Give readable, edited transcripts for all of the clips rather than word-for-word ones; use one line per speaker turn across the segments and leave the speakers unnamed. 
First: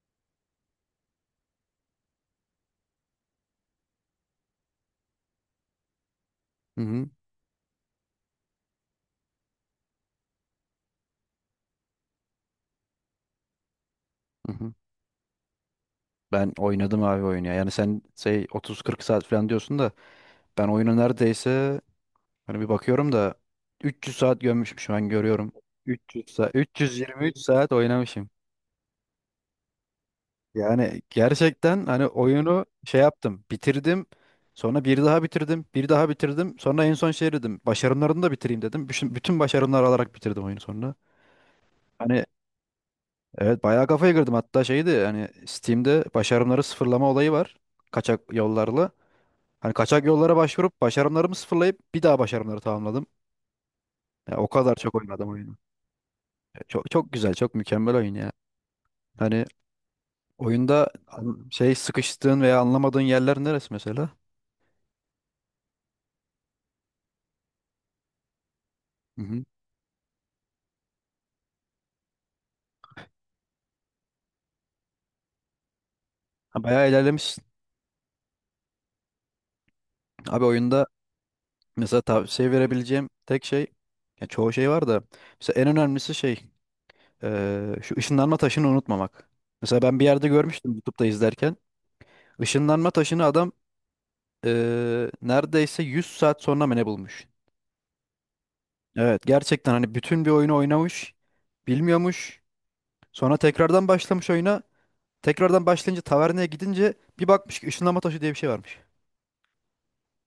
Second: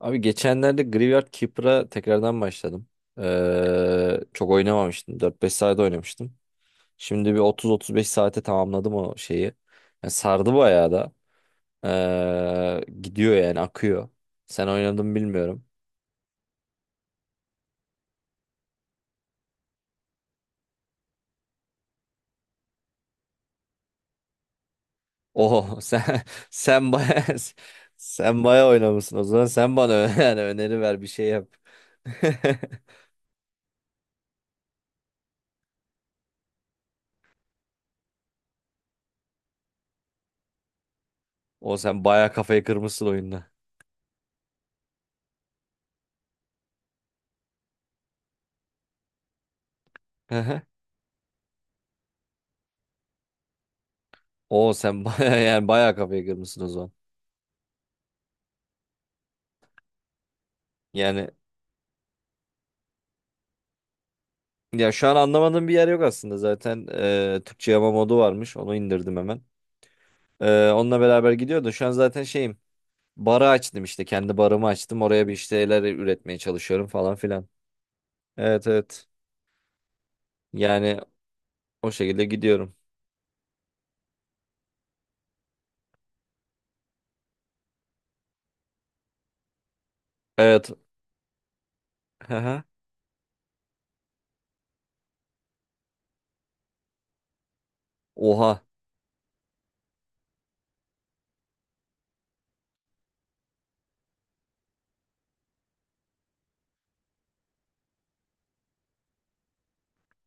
Abi geçenlerde Graveyard Keeper'a tekrardan başladım. Çok oynamamıştım. 4-5 saat oynamıştım.
Hı hı,
Şimdi bir 30-35 saate tamamladım o şeyi. Yani sardı bayağı da. Gidiyor yani akıyor.
hı
Sen
hı.
oynadın mı bilmiyorum.
Ben oynadım abi oyunu ya. Yani sen şey 30-40 saat falan diyorsun da ben oyunu neredeyse hani bir bakıyorum da 300 saat gömmüşüm şu an görüyorum.
Oho, sen
300 saat
sen baya
323 saat oynamışım.
sen baya oynamışsın. O zaman sen bana yani öneri ver
Yani
bir şey yap.
gerçekten hani oyunu şey yaptım, bitirdim. Sonra bir daha bitirdim, bir daha bitirdim. Sonra en son şey dedim, başarımlarını da bitireyim dedim. Bütün başarımlar alarak bitirdim oyunu sonra.
O sen
Hani
baya kafayı kırmışsın oyunda.
evet bayağı kafaya girdim. Hatta şeydi hani Steam'de başarımları sıfırlama olayı var. Kaçak yollarla. Hani kaçak yollara başvurup başarımlarımı sıfırlayıp bir daha başarımları tamamladım. Ya o
O
kadar çok
sen
oynadım
baya
oyunu.
yani baya kafayı
Ya
kırmışsın o
çok
zaman.
çok güzel, çok mükemmel oyun ya. Hani oyunda
Yani
şey sıkıştığın veya anlamadığın yerler neresi mesela?
Ya şu an anlamadığım bir yer yok aslında zaten, Türkçe yama modu varmış onu indirdim
Hı
hemen.
hı.
Onunla beraber gidiyordu şu an zaten şeyim, barı açtım, işte kendi barımı açtım, oraya bir işte şeyler üretmeye
Ha,
çalışıyorum
bayağı
falan
ilerlemişsin.
filan. Evet, evet,
Abi oyunda
yani o
mesela
şekilde
tavsiye
gidiyorum.
verebileceğim tek şey ya çoğu şey var da mesela en önemlisi şey şu ışınlanma taşını unutmamak. Mesela ben bir yerde
Evet.
görmüştüm YouTube'da izlerken.
Aha.
Işınlanma taşını adam neredeyse 100 saat sonra mı ne bulmuş?
Oha,
Evet gerçekten hani bütün bir oyunu oynamış, bilmiyormuş. Sonra tekrardan başlamış oyuna. Tekrardan başlayınca taverneye gidince bir bakmış ki ışınlama taşı diye bir şey varmış.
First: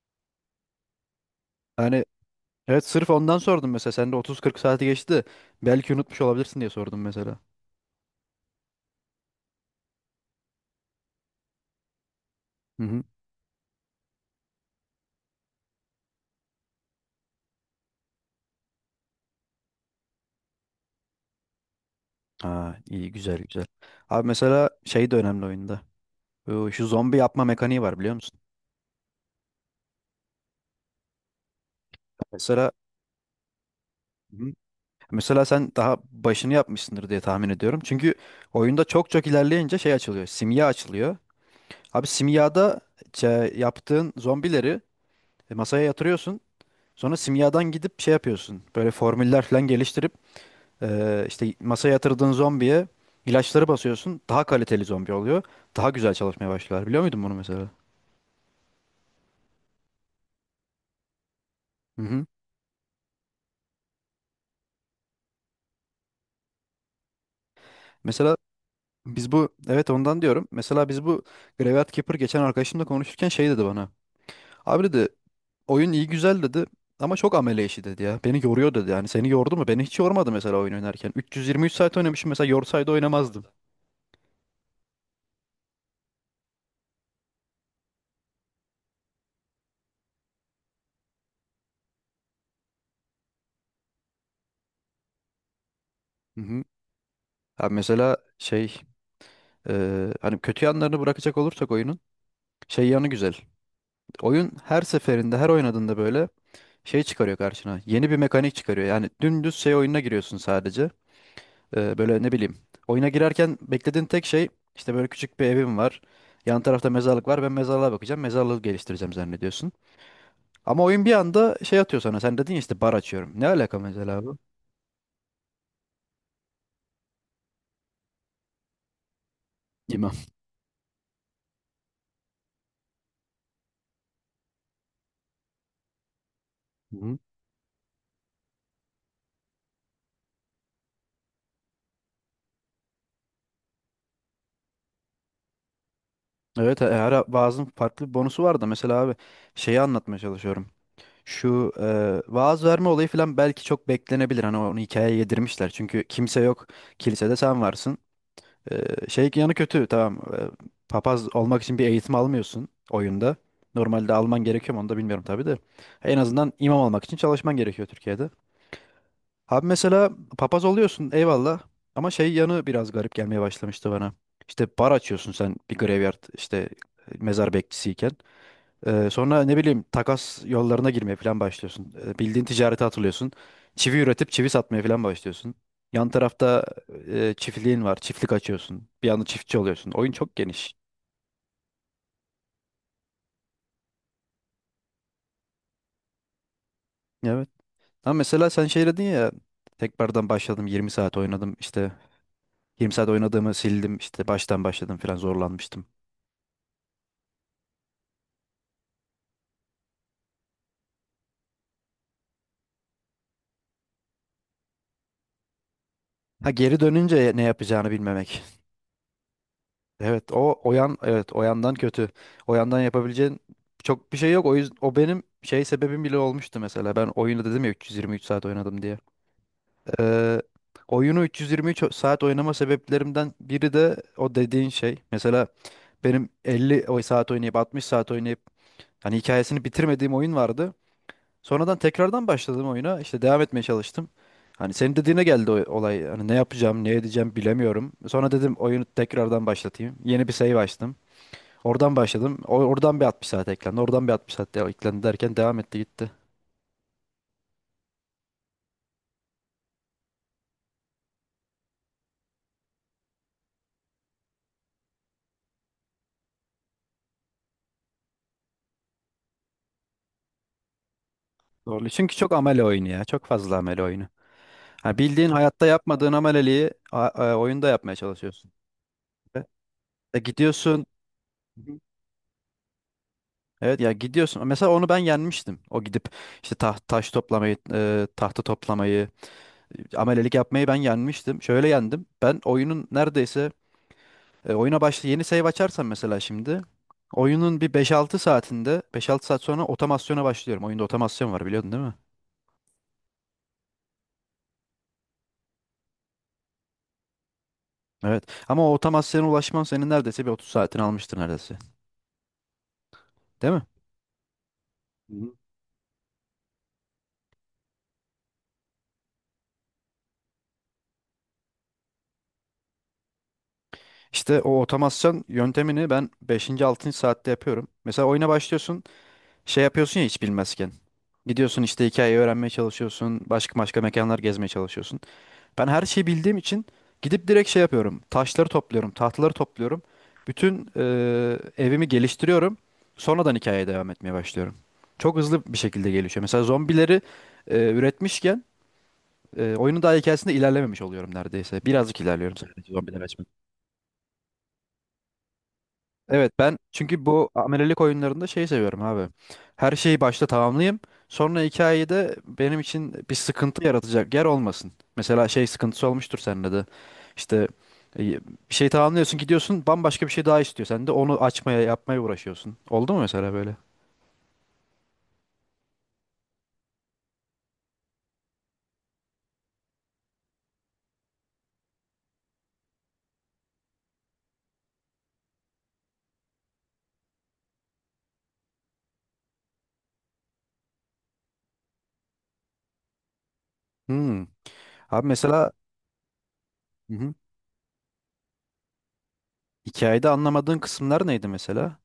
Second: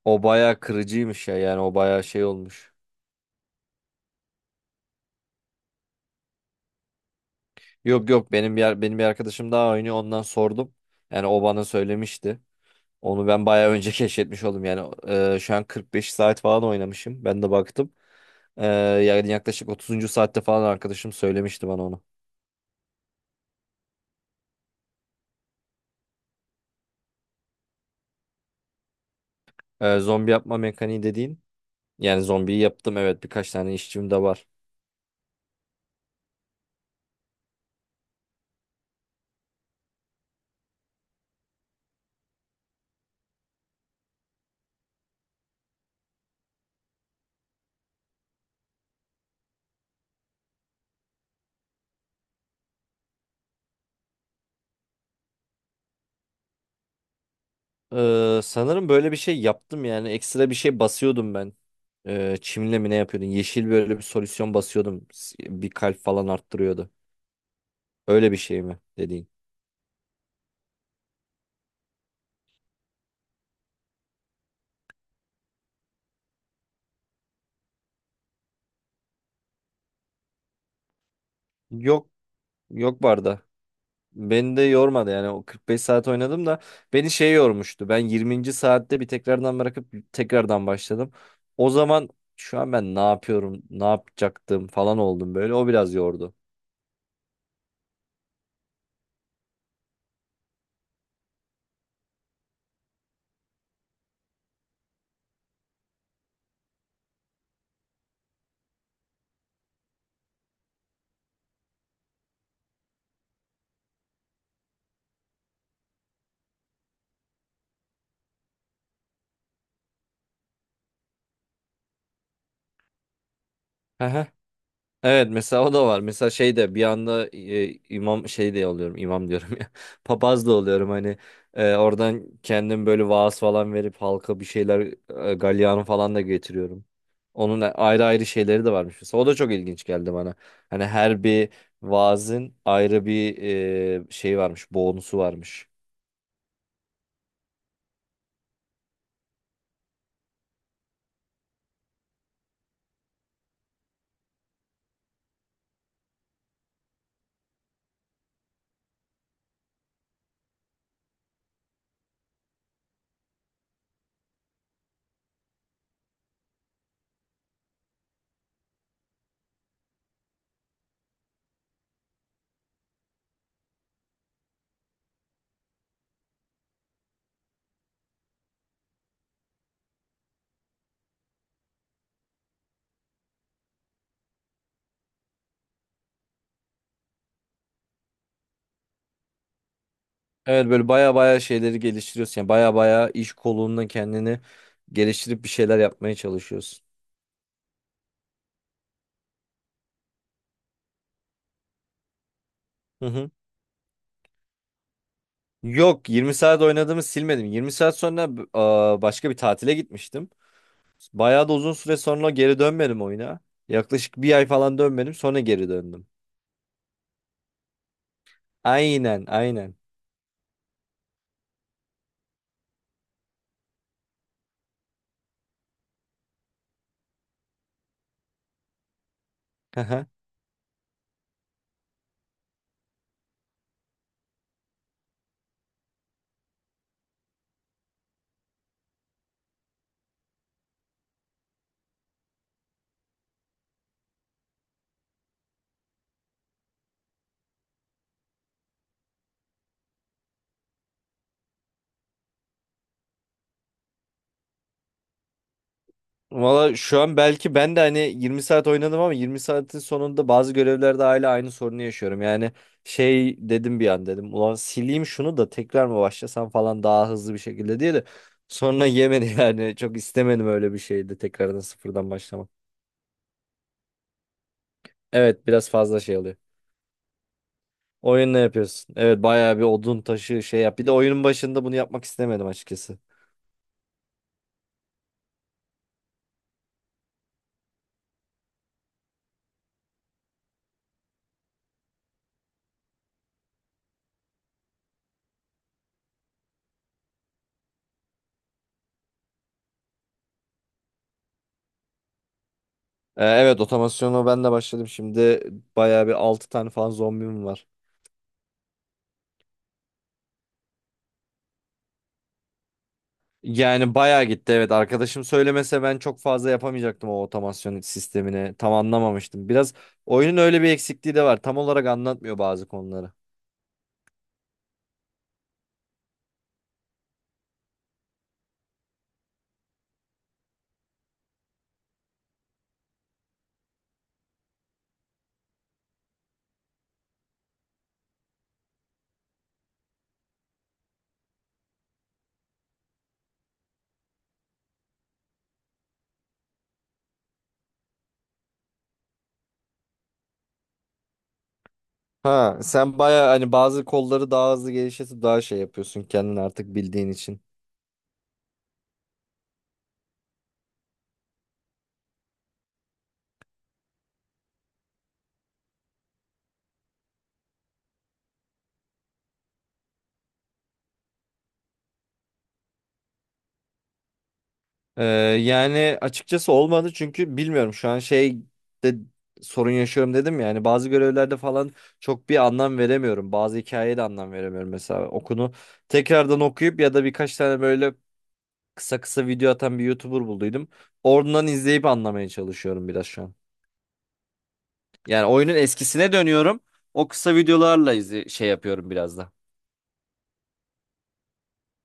o baya kırıcıymış ya, yani o baya
Hani,
şey olmuş.
evet sırf ondan sordum mesela. Sende 30-40 saati geçti. Belki unutmuş olabilirsin diye sordum mesela.
Yok, yok, benim bir arkadaşım daha oynuyor, ondan sordum, yani o bana söylemişti.
Hı hı.
Onu ben bayağı önce keşfetmiş oldum, yani şu an 45 saat falan oynamışım ben de baktım. Yani yaklaşık 30. saatte falan arkadaşım söylemişti bana onu.
Ha, iyi güzel güzel. Abi mesela şey de önemli oyunda. Şu zombi yapma mekaniği var biliyor musun?
Zombi yapma mekaniği dediğin. Yani zombiyi
Mesela,
yaptım, evet, birkaç tane işçim de
hı
var.
hı, mesela sen daha başını yapmışsındır diye tahmin ediyorum. Çünkü oyunda çok çok ilerleyince şey açılıyor. Simya açılıyor. Abi simyada yaptığın zombileri masaya yatırıyorsun. Sonra simyadan gidip şey yapıyorsun. Böyle formüller falan geliştirip işte masaya yatırdığın zombiye ilaçları basıyorsun. Daha kaliteli zombi oluyor. Daha güzel çalışmaya başlıyorlar. Biliyor muydun bunu mesela?
Sanırım böyle bir şey yaptım, yani ekstra bir şey basıyordum ben.
Hı hı.
Çimle mi ne yapıyordun? Yeşil böyle bir solüsyon basıyordum. Bir kalp falan arttırıyordu. Öyle
Mesela
bir şey mi dediğin?
biz bu evet ondan diyorum. Mesela biz bu Graveyard Keeper geçen arkadaşımla konuşurken şey dedi bana. Abi dedi, oyun iyi güzel dedi, ama çok amele işi dedi ya. Beni yoruyor dedi yani. Seni yordu mu? Beni hiç yormadı mesela oyun oynarken. 323 saat
Yok,
oynamışım mesela yorsaydı
yok, barda.
oynamazdım.
Beni de yormadı, yani o 45 saat oynadım da beni şey yormuştu. Ben 20. saatte bir tekrardan bırakıp tekrardan başladım. O zaman şu an ben ne yapıyorum, ne yapacaktım falan oldum böyle. O biraz yordu.
Hı hı. Ha mesela şey, hani kötü yanlarını bırakacak olursak oyunun şey yanı güzel. Oyun her seferinde her oynadığında böyle şey çıkarıyor karşına. Yeni bir mekanik çıkarıyor. Yani dümdüz şey oyununa giriyorsun sadece. Böyle ne bileyim. Oyuna girerken beklediğin tek şey işte böyle küçük bir evim var. Yan tarafta mezarlık var. Ben mezarlığa bakacağım. Mezarlığı geliştireceğim zannediyorsun. Ama oyun bir anda şey atıyor sana. Sen dedin ya işte bar açıyorum. Ne alaka mesela bu?
Evet, mesela o da var. Mesela şey de bir anda imam şey de oluyorum, imam diyorum ya,
İmam.
papaz da oluyorum hani, oradan kendim böyle vaaz falan verip halka bir şeyler, galyanı falan da getiriyorum.
Hı.
Onun ayrı ayrı şeyleri de varmış, mesela o da çok ilginç geldi bana. Hani her bir vaazın ayrı bir, şey varmış, bonusu varmış.
Evet, her vaazın farklı bir bonusu var da mesela abi şeyi anlatmaya çalışıyorum. Şu vaaz verme olayı falan belki çok beklenebilir. Hani onu hikayeye yedirmişler. Çünkü kimse yok. Kilisede sen varsın. Şey yanı kötü tamam. Papaz olmak için bir eğitim almıyorsun oyunda. Normalde alman gerekiyor mu onu da bilmiyorum tabii de. En azından imam olmak için çalışman gerekiyor Türkiye'de. Abi mesela papaz oluyorsun eyvallah. Ama şey yanı biraz garip gelmeye başlamıştı bana. İşte bar açıyorsun sen bir graveyard işte mezar bekçisiyken. Sonra ne bileyim takas yollarına girmeye falan başlıyorsun. Bildiğin ticarete atılıyorsun. Çivi üretip çivi satmaya falan başlıyorsun. Yan tarafta çiftliğin var. Çiftlik açıyorsun. Bir anda çiftçi oluyorsun. Oyun çok
Evet,
geniş.
böyle baya baya şeyleri geliştiriyorsun, yani baya baya iş kolunda kendini geliştirip bir şeyler yapmaya çalışıyorsun.
Evet. Ama mesela sen şey dedin ya, tekrardan başladım 20 saat oynadım işte, 20
Hı
saat
hı.
oynadığımı sildim işte baştan başladım falan zorlanmıştım.
Yok, 20 saat oynadığımı silmedim. 20 saat sonra başka bir tatile gitmiştim. Bayağı da uzun süre sonra geri dönmedim oyuna. Yaklaşık bir ay falan dönmedim, sonra geri döndüm.
Ha, geri dönünce ne yapacağını bilmemek.
Aynen, aynen.
Evet o yan, evet o yandan kötü. O yandan yapabileceğin çok bir şey yok. O yüzden o benim şey sebebim bile olmuştu mesela. Ben oyunu dedim ya 323 saat oynadım diye. Ee, Oyunu 323 saat oynama sebeplerimden biri de o dediğin şey. Mesela benim 50 saat oynayıp 60 saat oynayıp hani hikayesini bitirmediğim oyun vardı. Sonradan tekrardan başladım oyuna. İşte devam etmeye çalıştım. Hani senin dediğine geldi o olay. Hani ne yapacağım, ne edeceğim bilemiyorum. Sonra dedim oyunu tekrardan başlatayım. Yeni bir save açtım. Oradan başladım. Oradan bir 60 saat eklendi. Oradan bir 60 saat eklendi derken devam etti gitti.
Valla şu an belki ben de hani 20 saat oynadım ama 20 saatin sonunda bazı görevlerde hala aynı sorunu yaşıyorum. Yani şey dedim bir an, dedim ulan sileyim şunu da tekrar mı başlasam falan daha hızlı bir şekilde diye de, sonra yemedi, yani çok istemedim, öyle bir şeydi tekrardan
Doğru.
sıfırdan
Çünkü çok
başlamak.
amele oyunu ya. Çok fazla amele oyunu. Ha, bildiğin
Evet,
hayatta
biraz fazla
yapmadığın
şey oluyor.
ameleliği oyunda yapmaya
Oyun ne
çalışıyorsun.
yapıyorsun? Evet,
E,
bayağı bir odun taşı şey yap.
Gidiyorsun.
Bir de oyunun başında
Hı
bunu
hı.
yapmak istemedim açıkçası.
Evet ya gidiyorsun. Mesela onu ben yenmiştim. O gidip işte taş toplamayı, tahta toplamayı, amelelik yapmayı ben yenmiştim. Şöyle yendim. Ben oyunun neredeyse, oyuna başla yeni save açarsam mesela şimdi oyunun bir beş altı saatinde beş altı saat sonra otomasyona başlıyorum. Oyunda otomasyon var biliyordun değil mi?
Evet, otomasyonu ben de başladım. Şimdi bayağı bir 6 tane falan zombim var.
Evet. Ama o otomasyona ulaşman senin neredeyse bir 30 saatini almıştır neredeyse. Değil mi?
Yani bayağı gitti, evet.
Hı
Arkadaşım
hı.
söylemese ben çok fazla yapamayacaktım o otomasyon sistemini. Tam anlamamıştım. Biraz oyunun öyle bir eksikliği de var. Tam olarak anlatmıyor bazı konuları.
İşte o otomasyon yöntemini ben beşinci 6. saatte yapıyorum. Mesela oyuna başlıyorsun, şey yapıyorsun ya hiç bilmezken. Gidiyorsun işte hikayeyi öğrenmeye çalışıyorsun, başka başka mekanlar gezmeye çalışıyorsun. Ben her şeyi bildiğim için gidip direkt şey yapıyorum. Taşları topluyorum, tahtaları topluyorum. Bütün evimi geliştiriyorum. Sonradan hikayeye devam etmeye başlıyorum. Çok hızlı bir şekilde gelişiyor. Mesela zombileri üretmişken oyunun daha hikayesinde ilerlememiş oluyorum neredeyse. Birazcık ilerliyorum
Ha,
sadece
sen
zombiler.
bayağı hani bazı kolları daha hızlı geliştirip daha şey yapıyorsun
Evet
kendin
ben
artık
çünkü
bildiğin
bu
için.
amelelik oyunlarında şeyi seviyorum abi. Her şeyi başta tamamlayayım. Sonra hikayede benim için bir sıkıntı yaratacak yer olmasın. Mesela şey sıkıntısı olmuştur sende de. İşte e, bir şey tamamlıyorsun gidiyorsun bambaşka bir şey daha istiyor. Sen de onu açmaya yapmaya uğraşıyorsun. Oldu mu mesela böyle?
Ee, yani açıkçası olmadı çünkü bilmiyorum şu an şey de sorun yaşıyorum dedim ya. Yani bazı görevlerde falan çok bir anlam veremiyorum. Bazı hikayeye de anlam veremiyorum mesela. Okunu tekrardan okuyup ya da birkaç tane böyle kısa kısa video atan bir YouTuber bulduydum. Oradan izleyip anlamaya çalışıyorum biraz şu an.
Hmm. Abi
Yani
mesela,
oyunun eskisine dönüyorum.
hı
O
hı,
kısa videolarla izle şey yapıyorum biraz da.
hikayede anlamadığın kısımlar neydi mesela?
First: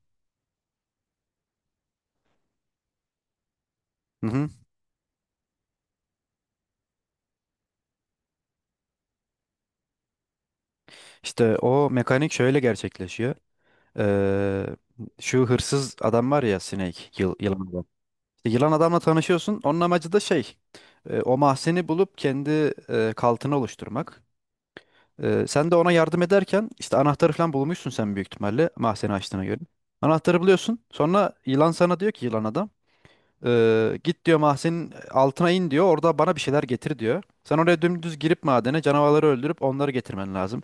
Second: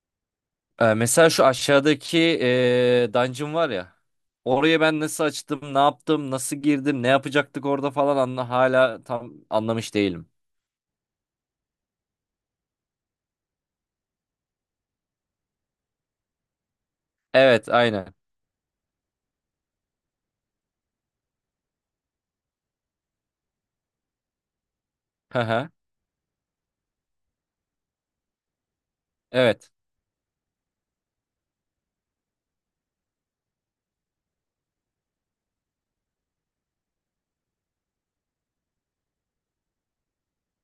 Mesela şu aşağıdaki dungeon var ya.
Hı hı.
Orayı ben nasıl açtım, ne yaptım, nasıl girdim, ne yapacaktık orada falan, hala tam anlamış değilim.
İşte o mekanik şöyle gerçekleşiyor. Ee, Şu hırsız adam var ya Snake,
Evet,
yılan.
aynen.
İşte yılan adamla tanışıyorsun. Onun amacı da şey, o mahzeni bulup kendi kaltını oluşturmak.
Hı hı.
Sen de ona yardım ederken işte anahtarı falan bulmuşsun sen büyük ihtimalle mahzeni açtığına göre.
Evet.
Anahtarı buluyorsun. Sonra yılan sana diyor ki yılan adam, git diyor mahzenin altına in diyor. Orada bana bir şeyler getir diyor. Sen oraya dümdüz girip madene canavarları öldürüp onları getirmen lazım.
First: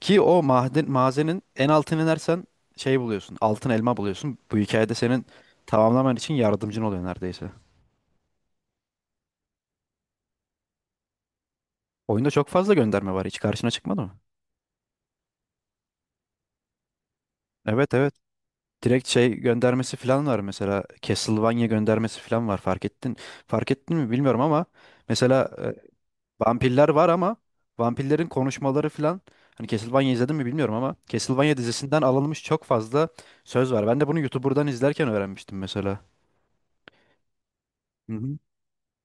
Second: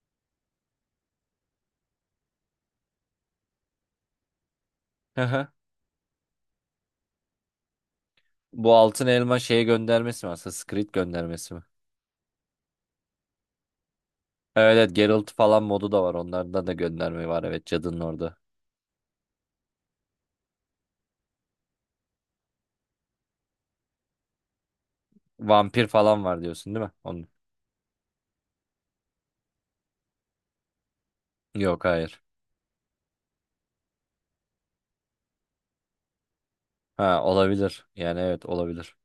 Ki o maden, mazenin en altına inersen şey buluyorsun. Altın elma buluyorsun. Bu hikayede
Hı
senin
hı.
tamamlaman için yardımcın oluyor neredeyse.
Bu altın elma şeye göndermesi mi aslında? Squid göndermesi mi?
Oyunda çok fazla gönderme var. Hiç karşına çıkmadı mı?
Evet, evet, Geralt falan modu da var. Onlardan da gönderme var. Evet,
Evet,
cadının
evet.
orada.
Direkt şey göndermesi falan var mesela. Castlevania göndermesi falan var. Fark ettin. Fark ettin mi bilmiyorum ama mesela
Vampir falan var diyorsun değil
vampirler
mi?
var
Onun...
ama vampirlerin konuşmaları falan hani Castlevania izledin mi bilmiyorum ama Castlevania
Yok,
dizisinden
hayır.
alınmış çok fazla söz var. Ben de bunu YouTuber'dan izlerken öğrenmiştim mesela.
Ha, olabilir.
Hı
Yani
hı.
evet, olabilir.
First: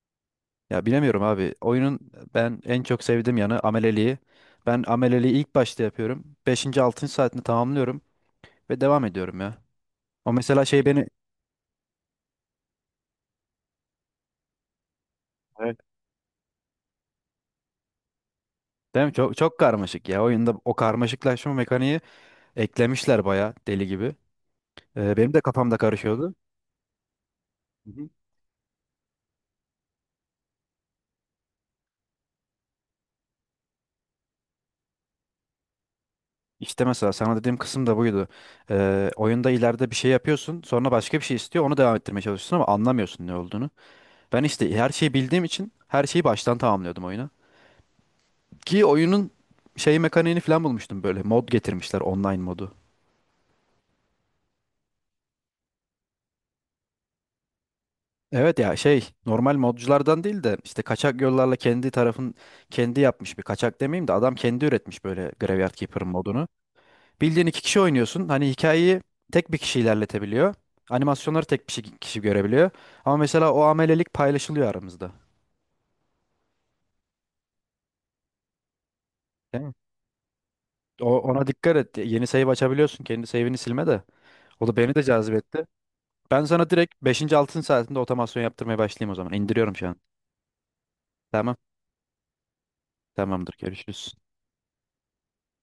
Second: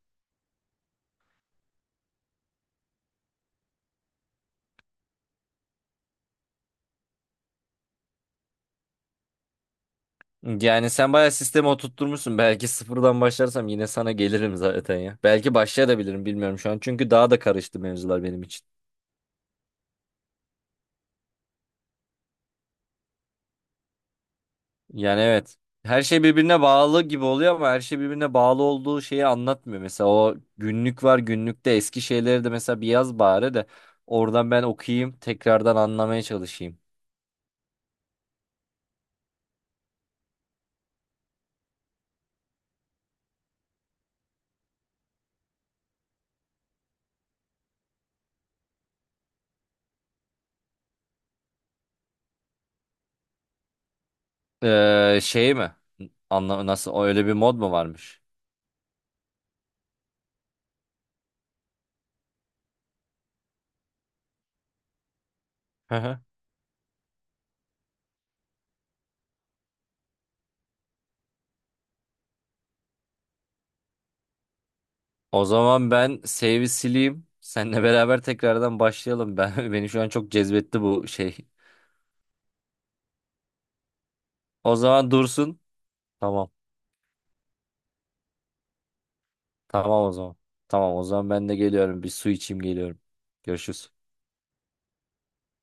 Ya bilemiyorum abi. Oyunun ben en çok sevdiğim yanı ameleliği. Ben ameleliği ilk başta yapıyorum. Beşinci altıncı saatini tamamlıyorum ve devam ediyorum ya. O mesela şey
Yani
beni...
sen bayağı sistemi oturtturmuşsun. Belki sıfırdan başlarsam yine sana gelirim zaten ya. Belki
Evet.
başlayabilirim, bilmiyorum şu an. Çünkü daha da karıştı mevzular benim için.
Değil mi? Çok çok karmaşık ya. Oyunda o karmaşıklaşma mekaniği eklemişler bayağı deli gibi.
Yani
Benim de
evet.
kafamda
Her şey
karışıyordu.
birbirine bağlı gibi oluyor ama her
Hı
şey
hı.
birbirine bağlı olduğu şeyi anlatmıyor. Mesela o günlük var, günlükte eski şeyleri de mesela bir yaz bari de oradan ben okuyayım, tekrardan anlamaya çalışayım.
İşte mesela sana dediğim kısım da buydu. Oyunda ileride bir şey yapıyorsun, sonra başka bir şey istiyor, onu devam ettirmeye çalışıyorsun ama anlamıyorsun ne olduğunu. Ben işte her şeyi bildiğim için her şeyi baştan tamamlıyordum oyuna. Ki oyunun şey mekaniğini falan bulmuştum böyle. Mod getirmişler, online modu.
Şey mi? Nasıl öyle bir mod mu varmış?
Evet ya şey normal modculardan değil de işte kaçak yollarla kendi tarafın kendi yapmış bir kaçak demeyeyim de adam kendi üretmiş böyle Graveyard Keeper modunu. Bildiğin iki kişi oynuyorsun. Hani hikayeyi tek bir kişi ilerletebiliyor. Animasyonları tek bir kişi görebiliyor. Ama mesela o amelelik paylaşılıyor aramızda.
O zaman ben save'i sileyim. Seninle beraber tekrardan başlayalım.
Değil mi?
Ben beni şu an çok cezbetti bu şey.
Ona dikkat et. Yeni save açabiliyorsun. Kendi save'ini silme de. O
O
da beni de
zaman dursun.
cazibetti. Ben
Tamam.
sana direkt beşinci 6. saatinde otomasyon yaptırmaya başlayayım o zaman. İndiriyorum şu an.
Tamam o zaman. Tamam o zaman ben
Tamam.
de geliyorum. Bir su içeyim, geliyorum.
Tamamdır.
Görüşürüz.
Görüşürüz.